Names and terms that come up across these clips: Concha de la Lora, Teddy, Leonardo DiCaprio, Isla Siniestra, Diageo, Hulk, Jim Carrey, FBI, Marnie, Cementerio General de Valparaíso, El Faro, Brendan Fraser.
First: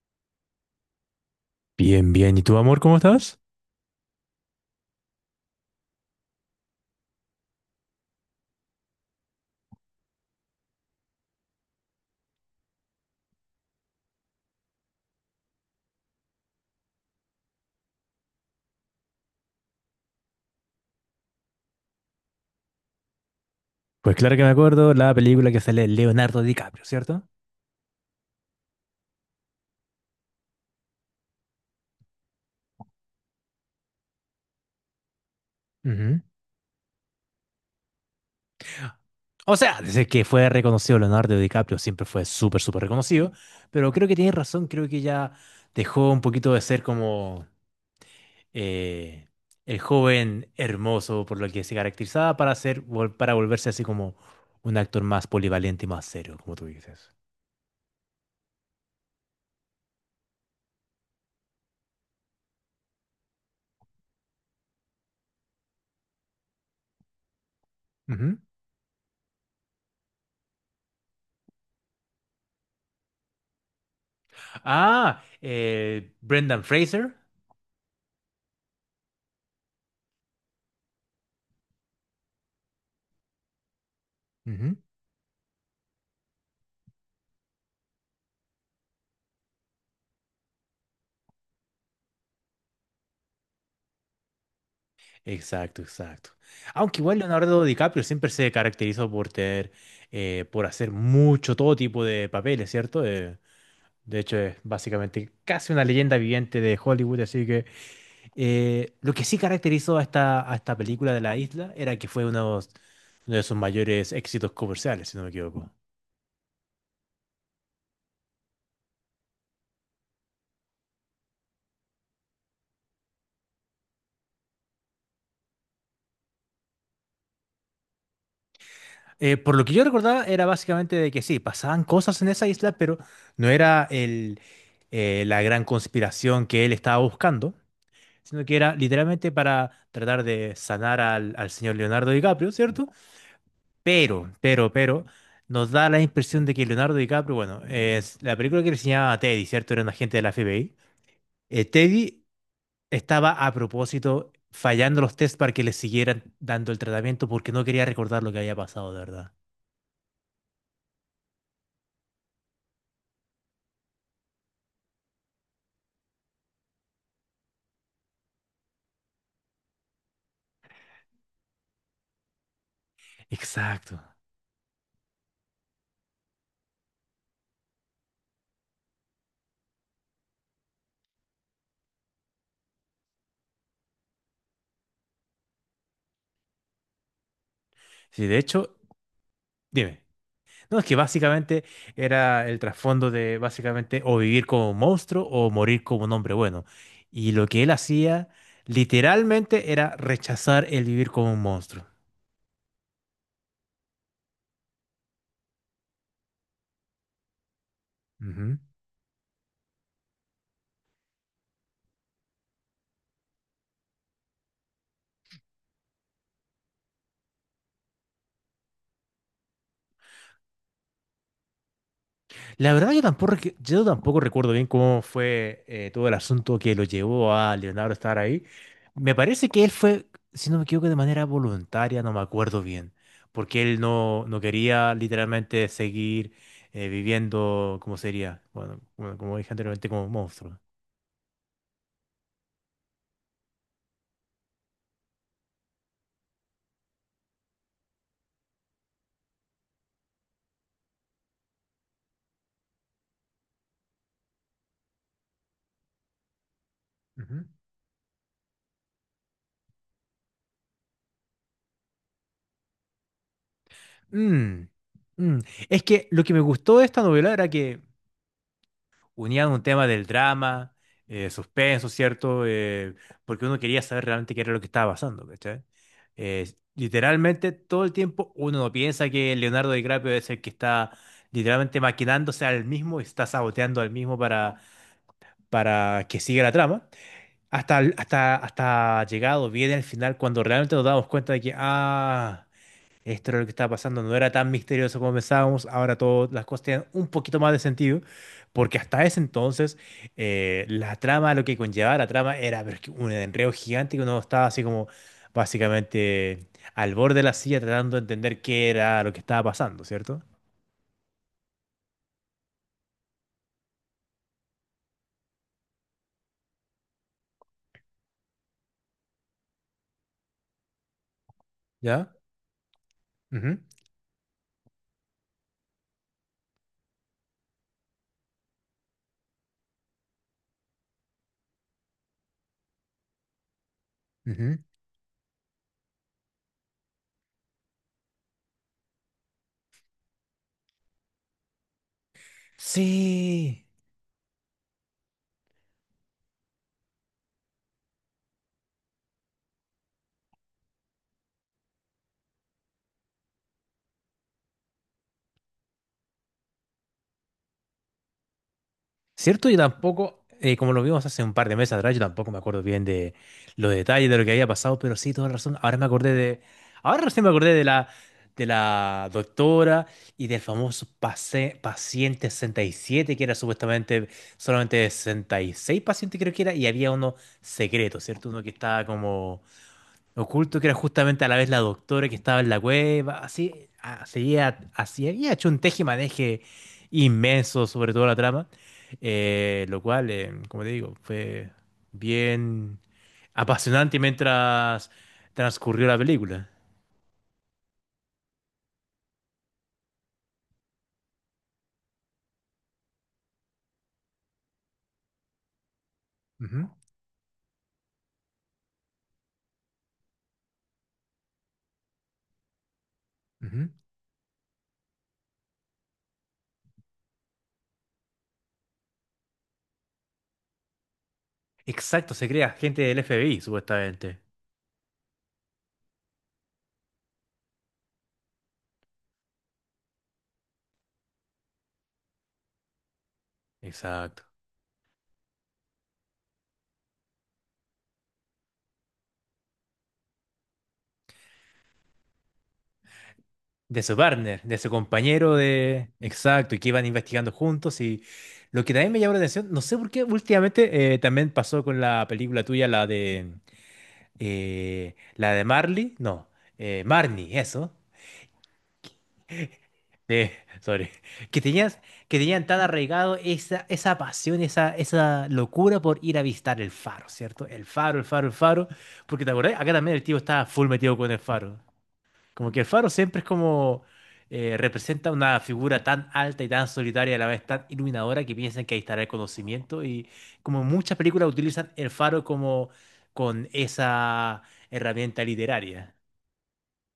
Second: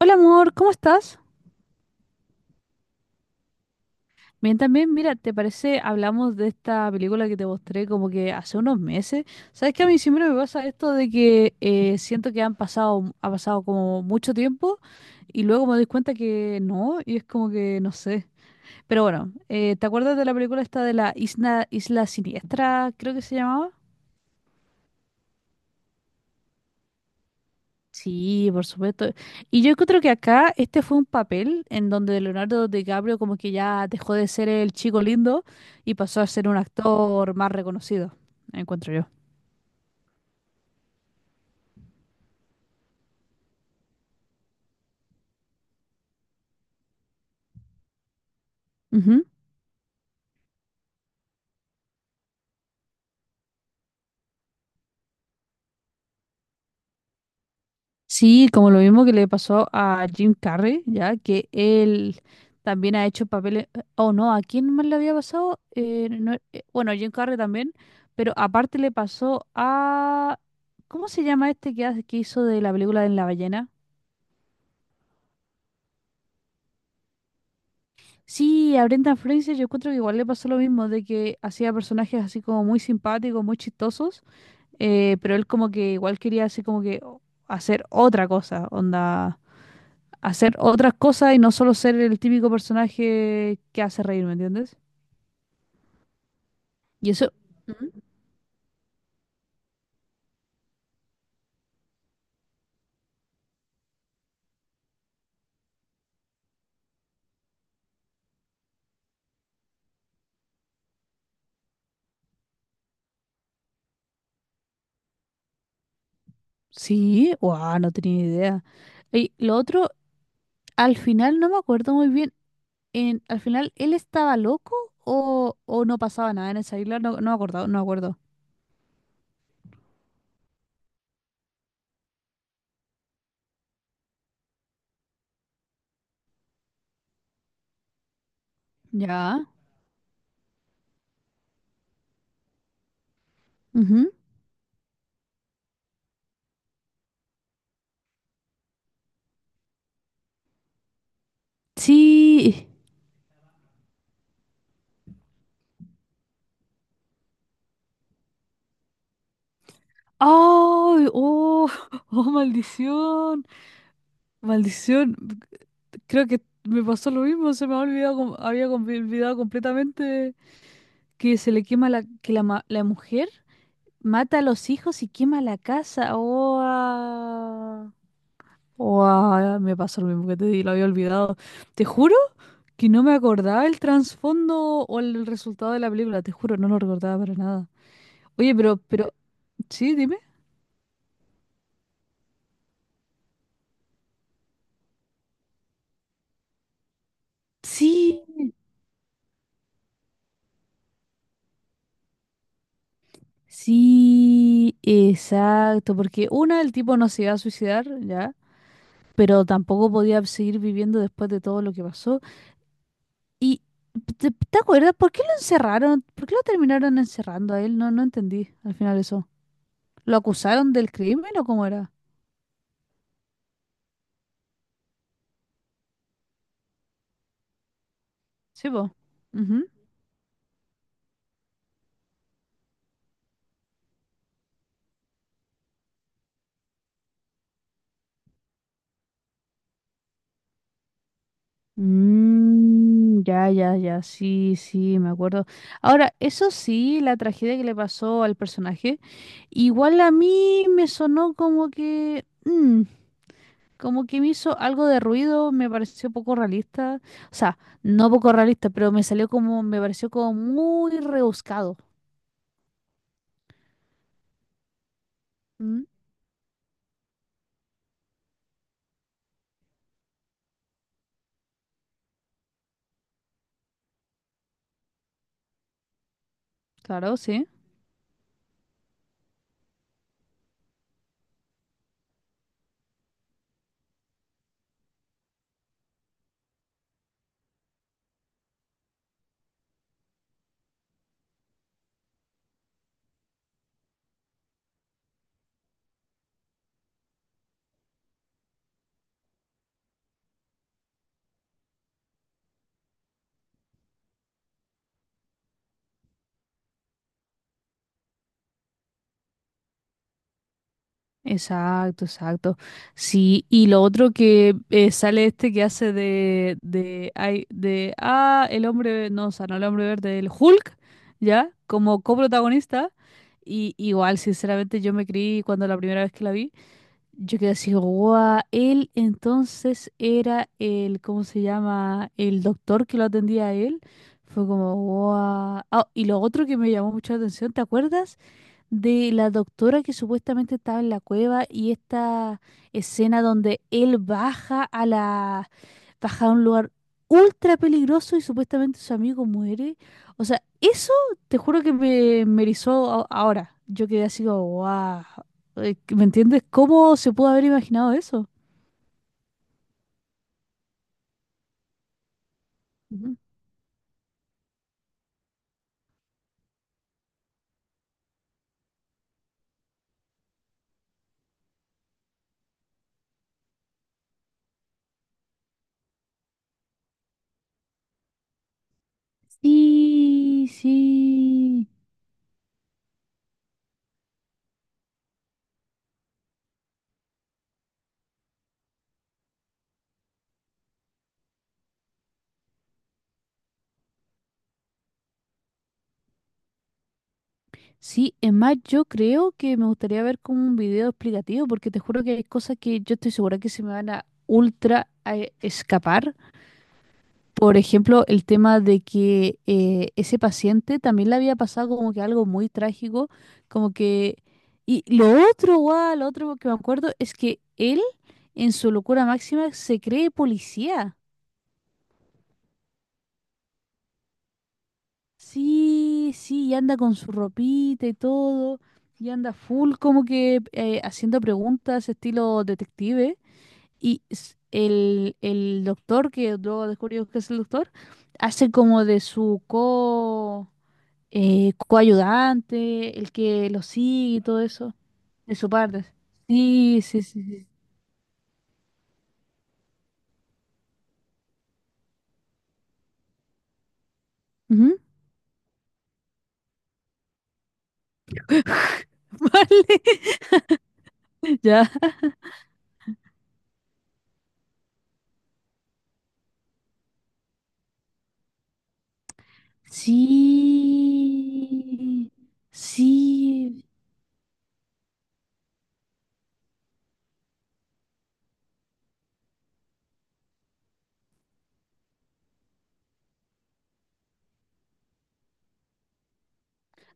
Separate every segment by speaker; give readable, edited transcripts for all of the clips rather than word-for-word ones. Speaker 1: Hola amor, ¿cómo estás?
Speaker 2: Bien, bien. ¿Y tú, amor, cómo estás?
Speaker 1: Bien, también, mira, ¿te parece? Hablamos de esta película que te mostré como que hace unos meses. ¿Sabes que a mí siempre me pasa esto de que siento que ha pasado como mucho tiempo y luego me doy cuenta que no, y es como que no sé. Pero bueno, ¿te acuerdas de la película esta de la Isla Siniestra, creo que se llamaba?
Speaker 2: Pues claro que me acuerdo la película que sale Leonardo DiCaprio, cierto.
Speaker 1: Sí, por supuesto. Y yo creo que acá este fue un papel en donde Leonardo DiCaprio como que ya dejó de ser el chico lindo y
Speaker 2: Ujú.
Speaker 1: pasó a ser un actor más reconocido, encuentro yo.
Speaker 2: O sea, desde que fue reconocido Leonardo DiCaprio, siempre fue súper, súper reconocido, pero creo que tienes razón, creo que ya dejó un poquito de ser como
Speaker 1: Ujú.
Speaker 2: eh, el joven hermoso por lo que se caracterizaba para ser, para volverse así como un actor más polivalente y más serio, como tú dices.
Speaker 1: Sí, como lo mismo que le pasó a Jim Carrey, ya que él también ha hecho papeles. Oh, no, ¿a quién más le había pasado? No, Bueno, a Jim Carrey también, pero
Speaker 2: Ujú.
Speaker 1: aparte le pasó a. ¿Cómo se llama este que hizo de la película de la ballena?
Speaker 2: Ah, Brendan Fraser.
Speaker 1: Sí, a Brendan Fraser yo encuentro que igual le pasó lo mismo, de que hacía personajes así como muy simpáticos, muy chistosos, pero él como que igual quería así como que hacer otra cosa, onda, hacer otras cosas y no solo ser el típico personaje que hace reír, ¿me entiendes?
Speaker 2: Exacto, exacto. Aunque
Speaker 1: Y
Speaker 2: igual
Speaker 1: eso,
Speaker 2: Leonardo
Speaker 1: ujú.
Speaker 2: DiCaprio siempre se caracterizó por tener, por hacer mucho todo tipo de papeles, ¿cierto? De hecho, es básicamente casi una leyenda viviente de Hollywood, así que lo que sí caracterizó a esta película de La Isla era que fue uno, uno de sus mayores éxitos comerciales, si no me equivoco.
Speaker 1: Sí, wow, no tenía idea. Y lo otro, al final no me acuerdo muy bien, en, al final él estaba loco o no pasaba nada en esa isla, no me acuerdo, no me acuerdo.
Speaker 2: Por lo que yo recordaba era básicamente de que sí, pasaban cosas en esa isla, pero no era el, la gran conspiración que él estaba buscando, sino que era literalmente
Speaker 1: Ya.
Speaker 2: para tratar de sanar al, al señor Leonardo DiCaprio, ¿cierto?
Speaker 1: Ujú.
Speaker 2: Pero nos da la impresión de que Leonardo DiCaprio, bueno, es la película que le enseñaba a Teddy, ¿cierto? Era un agente de la FBI. Teddy
Speaker 1: Sí.
Speaker 2: estaba a propósito fallando los tests para que le siguieran dando el tratamiento porque no quería recordar lo que había pasado, de verdad.
Speaker 1: ¡Ay! ¡Oh! ¡Oh, maldición! Maldición. Creo que me pasó lo mismo, se me había olvidado, olvidado completamente que se le quema la, que la, ma- la mujer
Speaker 2: Exacto.
Speaker 1: mata a los hijos y quema la casa. ¡Oh! Ah. ¡Oh! Ah, me pasó lo mismo que te di, lo había olvidado. Te juro que no me acordaba el trasfondo o el resultado de la película, te juro, no lo recordaba para nada.
Speaker 2: Sí, de
Speaker 1: Oye,
Speaker 2: hecho,
Speaker 1: sí,
Speaker 2: dime.
Speaker 1: dime.
Speaker 2: No, es que básicamente era el trasfondo de básicamente o vivir como un monstruo o morir como un hombre bueno. Y lo que él
Speaker 1: Sí,
Speaker 2: hacía literalmente era rechazar el vivir como un monstruo.
Speaker 1: sí, exacto, porque una, el tipo no se iba a suicidar, ¿ya?
Speaker 2: Ujú.
Speaker 1: Pero tampoco podía seguir viviendo después de todo lo que pasó. Y, ¿te acuerdas por qué lo encerraron? ¿Por qué lo terminaron encerrando a él? No, no entendí al final eso. ¿Lo acusaron del crimen o cómo era?
Speaker 2: La verdad yo tampoco, yo tampoco recuerdo bien cómo fue todo el asunto que lo llevó a Leonardo a estar ahí.
Speaker 1: Sí, po.
Speaker 2: Me parece que
Speaker 1: Ujú.
Speaker 2: él fue, si no me equivoco, de manera voluntaria, no me acuerdo bien, porque él no, no quería literalmente seguir viviendo, ¿cómo sería? Bueno, bueno, como dije anteriormente, como monstruo.
Speaker 1: Mm, ya, ya, ya, sí, sí, me acuerdo. Ahora, eso sí, la tragedia que le pasó al personaje, igual a mí me sonó como que… mm, como que me hizo algo de ruido, me pareció poco realista. O
Speaker 2: Ujú.
Speaker 1: sea, no poco realista, pero me salió como, me pareció como muy rebuscado.
Speaker 2: Mm, mm. Es
Speaker 1: Mm,
Speaker 2: que lo que me gustó de esta novela era que unían un tema del drama, suspenso, ¿cierto? Porque uno quería saber realmente qué era lo que estaba pasando, ¿cachai?
Speaker 1: claro, sí.
Speaker 2: Literalmente todo el tiempo uno no piensa que Leonardo DiCaprio es el que está literalmente maquinándose al mismo, está saboteando al mismo para que siga la trama, hasta llegado bien al final cuando realmente nos damos cuenta de que, ah, esto era lo que estaba pasando, no era tan misterioso como pensábamos, ahora todas las cosas tienen un poquito más de sentido, porque hasta ese entonces la trama, lo que conllevaba la trama era pero es que un enredo gigante que uno estaba así como básicamente al borde de la silla tratando de entender qué era lo que estaba pasando, ¿cierto?
Speaker 1: Exacto, exacto. Sí, y lo otro que sale este que hace ay, de, ah, el hombre, no, o sea, no el hombre verde, el Hulk, ¿ya? Como
Speaker 2: ¿Ya?
Speaker 1: coprotagonista.
Speaker 2: Ujú,
Speaker 1: Y igual, sinceramente, yo me creí cuando la primera vez que la vi. Yo quedé así, guau, él entonces era el, ¿cómo se llama? El doctor que lo atendía a él. Fue
Speaker 2: ujú.
Speaker 1: como, guau. Ah, y lo otro que me llamó mucho la atención, ¿te acuerdas? De la doctora que supuestamente estaba en la cueva y esta escena donde
Speaker 2: Sí.
Speaker 1: él baja a la baja a un lugar ultra peligroso y supuestamente su amigo muere. O sea, eso te juro que me erizó ahora. Yo quedé así como, wow. ¿Me entiendes? ¿Cómo se pudo haber imaginado eso?
Speaker 2: ¿Cierto? Y tampoco, como lo vimos hace un par de meses atrás, yo tampoco me acuerdo bien de
Speaker 1: Ujú.
Speaker 2: los detalles de lo que había pasado, pero sí, toda razón. Ahora me acordé de. Ahora recién me acordé de la doctora y del famoso paciente 67, que era supuestamente solamente 66 pacientes, creo que era, y había uno secreto, ¿cierto? Uno que estaba como
Speaker 1: Sí,
Speaker 2: oculto, que era justamente a la vez la
Speaker 1: sí.
Speaker 2: doctora que estaba en la cueva, así, ah, seguía, así, había hecho un tejimaneje inmenso sobre toda la trama, lo cual, como te digo, fue bien apasionante mientras transcurrió la película.
Speaker 1: Sí, es más, yo creo que me gustaría ver como un video explicativo, porque te juro que hay cosas que yo estoy segura que se me van a ultra a escapar.
Speaker 2: Ujú,
Speaker 1: Por ejemplo, el tema de que ese paciente también le había pasado como que algo muy trágico,
Speaker 2: ujú.
Speaker 1: como que… Y lo otro, guau, lo otro que me acuerdo es que él, en su locura máxima, se cree policía.
Speaker 2: Exacto, se crea gente del FBI, supuestamente.
Speaker 1: Sí, sí, y anda con su ropita y todo, y anda full como que haciendo preguntas estilo detective. Y
Speaker 2: Exacto.
Speaker 1: el doctor, que luego descubrimos que es el doctor, hace como de su co, coayudante, el que lo
Speaker 2: De su
Speaker 1: sigue y
Speaker 2: partner,
Speaker 1: todo
Speaker 2: de su
Speaker 1: eso,
Speaker 2: compañero
Speaker 1: de su parte.
Speaker 2: de... Exacto, y que
Speaker 1: Sí,
Speaker 2: iban
Speaker 1: sí, sí,
Speaker 2: investigando
Speaker 1: sí.
Speaker 2: juntos y lo que también me llamó la atención, no sé por qué últimamente también pasó con la película tuya,
Speaker 1: Ujú.
Speaker 2: la de Marley, no, Marnie, eso.
Speaker 1: Vale,
Speaker 2: eh, sorry. Que
Speaker 1: ya.
Speaker 2: tenías, que tenían tan arraigado esa, esa pasión, esa locura por ir a visitar el faro, ¿cierto? El faro, el faro, el faro. Porque te acordás, acá también el tío estaba full metido con el faro.
Speaker 1: Sí,
Speaker 2: Como que el faro siempre es
Speaker 1: sí,
Speaker 2: como representa una figura tan alta y tan solitaria, a la vez tan iluminadora, que piensan que ahí estará el conocimiento. Y como en muchas películas utilizan el faro como con esa herramienta literaria.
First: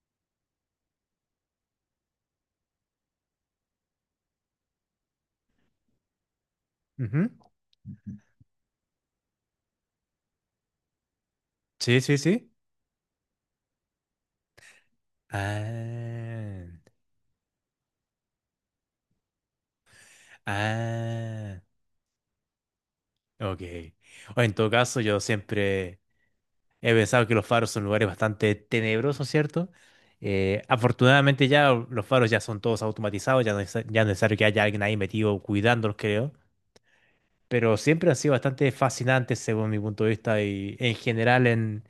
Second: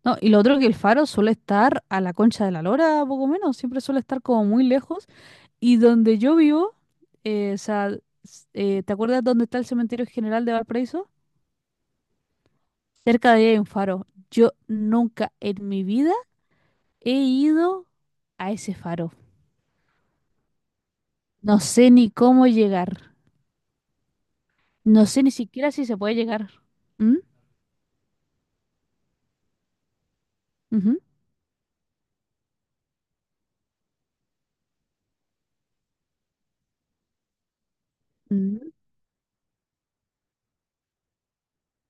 Speaker 1: no, y lo otro que el faro suele estar a la Concha de la Lora, poco menos, siempre suele estar como muy lejos. Y donde yo vivo,
Speaker 2: Ujú.
Speaker 1: o sea, ¿te acuerdas dónde está el Cementerio General de Valparaíso?
Speaker 2: Sí, sí, sí.
Speaker 1: Cerca de ahí hay un faro. Yo nunca en mi vida
Speaker 2: Ah,
Speaker 1: he ido a ese faro.
Speaker 2: ah,
Speaker 1: No sé ni cómo llegar.
Speaker 2: ok. O en todo caso,
Speaker 1: No
Speaker 2: yo
Speaker 1: sé ni siquiera si se
Speaker 2: siempre
Speaker 1: puede llegar.
Speaker 2: he
Speaker 1: ¿Mm?
Speaker 2: pensado que los faros son lugares bastante tenebrosos, ¿cierto? Afortunadamente ya los faros ya son todos automatizados, ya no es necesario que haya alguien ahí metido cuidándolos, creo. Pero siempre han sido bastante
Speaker 1: Ujú.
Speaker 2: fascinantes según mi punto de vista y en general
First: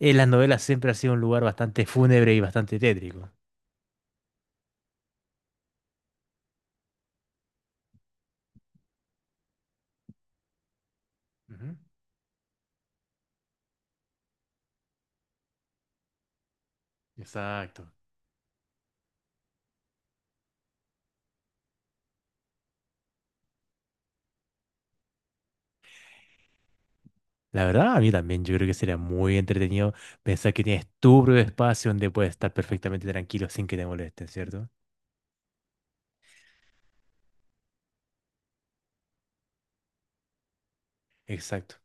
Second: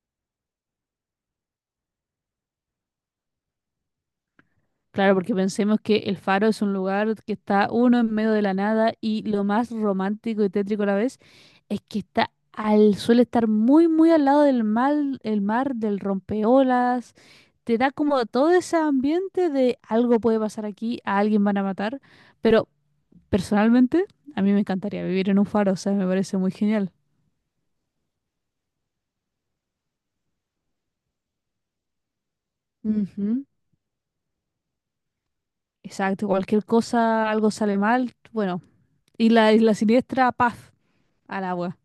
Speaker 2: en las novelas siempre ha sido un lugar bastante fúnebre y bastante tétrico.
Speaker 1: Claro, porque pensemos que el Faro es un lugar que está uno en medio de la nada y lo más romántico y tétrico a la vez
Speaker 2: Ujú.
Speaker 1: es que está al, suele estar muy, muy al lado del mar, el mar, del rompeolas. Te da
Speaker 2: Exacto.
Speaker 1: como todo ese ambiente de algo puede pasar aquí, a alguien van a matar. Pero personalmente, a mí me encantaría vivir en un faro, o sea, me parece muy genial.
Speaker 2: La verdad, a mí también yo creo que sería muy entretenido pensar que tienes tu propio espacio donde puedes estar perfectamente
Speaker 1: Ujú,
Speaker 2: tranquilo sin que te molesten, ¿cierto?
Speaker 1: exacto, cualquier cosa, algo sale mal, bueno. Y la isla siniestra, paf, al
Speaker 2: Exacto.
Speaker 1: agua.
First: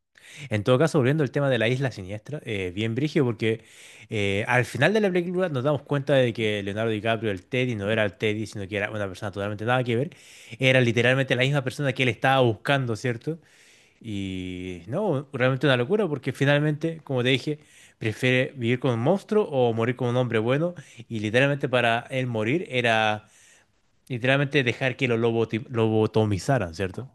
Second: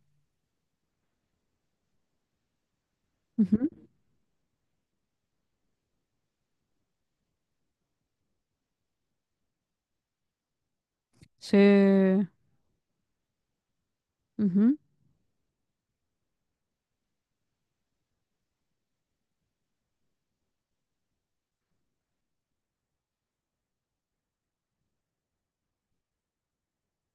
Speaker 2: En todo caso, volviendo al tema de la isla siniestra, bien brígido, porque
Speaker 1: Ujú.
Speaker 2: al final de la película nos damos cuenta de que Leonardo DiCaprio, el Teddy, no era el Teddy, sino que era una persona totalmente nada que ver. Era literalmente la
Speaker 1: Sí.
Speaker 2: misma persona que él estaba buscando, ¿cierto?
Speaker 1: Ujú.
Speaker 2: Y no, realmente una locura, porque finalmente, como te dije, prefiere vivir con un monstruo o morir con un hombre bueno. Y literalmente para él morir era literalmente dejar que lo lobotomizaran, ¿cierto?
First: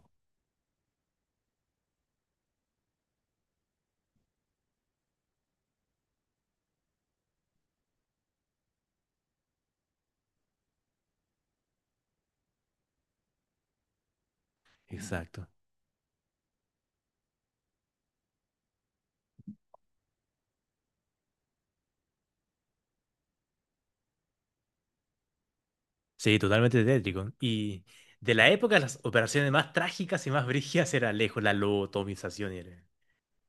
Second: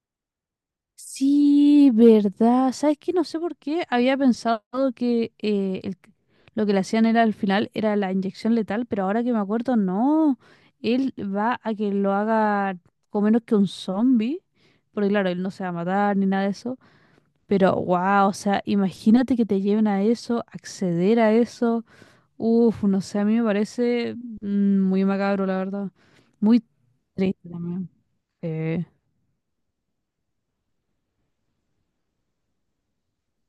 Speaker 1: Sí, verdad. ¿Sabes qué? No sé por qué había pensado que el lo que le hacían era al final era la inyección letal, pero ahora que me acuerdo, no. Él va a que lo haga con menos que un zombie, porque claro, él
Speaker 2: Exacto.
Speaker 1: no se va a matar ni nada de eso. Pero wow, o sea, imagínate que te lleven a eso, acceder a eso. Uf, no sé, a mí me parece mm, muy macabro, la verdad.
Speaker 2: Sí,
Speaker 1: Muy
Speaker 2: totalmente tétrico.
Speaker 1: triste
Speaker 2: Y
Speaker 1: también.
Speaker 2: de la época,
Speaker 1: Sí.
Speaker 2: las operaciones más trágicas y más brígidas era lejos la lobotomización.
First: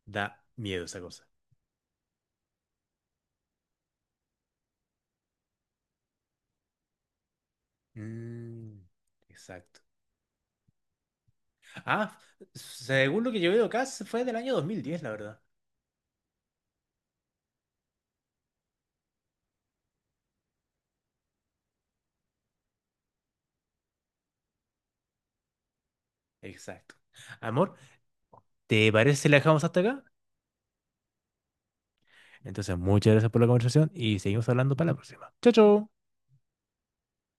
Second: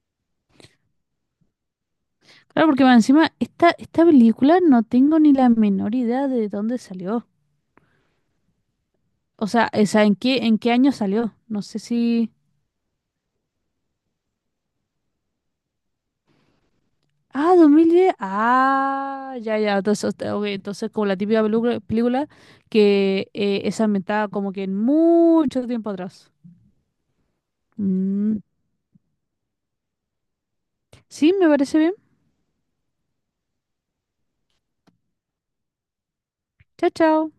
Speaker 2: Da miedo esa cosa.
Speaker 1: Claro, porque más encima, esta película no tengo ni la menor idea de dónde salió.
Speaker 2: Mm, exacto.
Speaker 1: O sea, ¿en qué año salió? No sé
Speaker 2: Ah,
Speaker 1: si…
Speaker 2: según lo que yo veo acá, se fue del año 2010, la verdad.
Speaker 1: Ah, 2010, ah, ya, ya. Entonces, este, ok, entonces como la típica película que es ambientada como que en mucho tiempo atrás.
Speaker 2: Exacto. Amor,
Speaker 1: Mm,
Speaker 2: ¿te parece si la dejamos hasta acá?
Speaker 1: sí, me parece bien.
Speaker 2: Entonces, muchas gracias por la conversación y seguimos hablando para la próxima. Chao, chao.
Speaker 1: Chao, chao.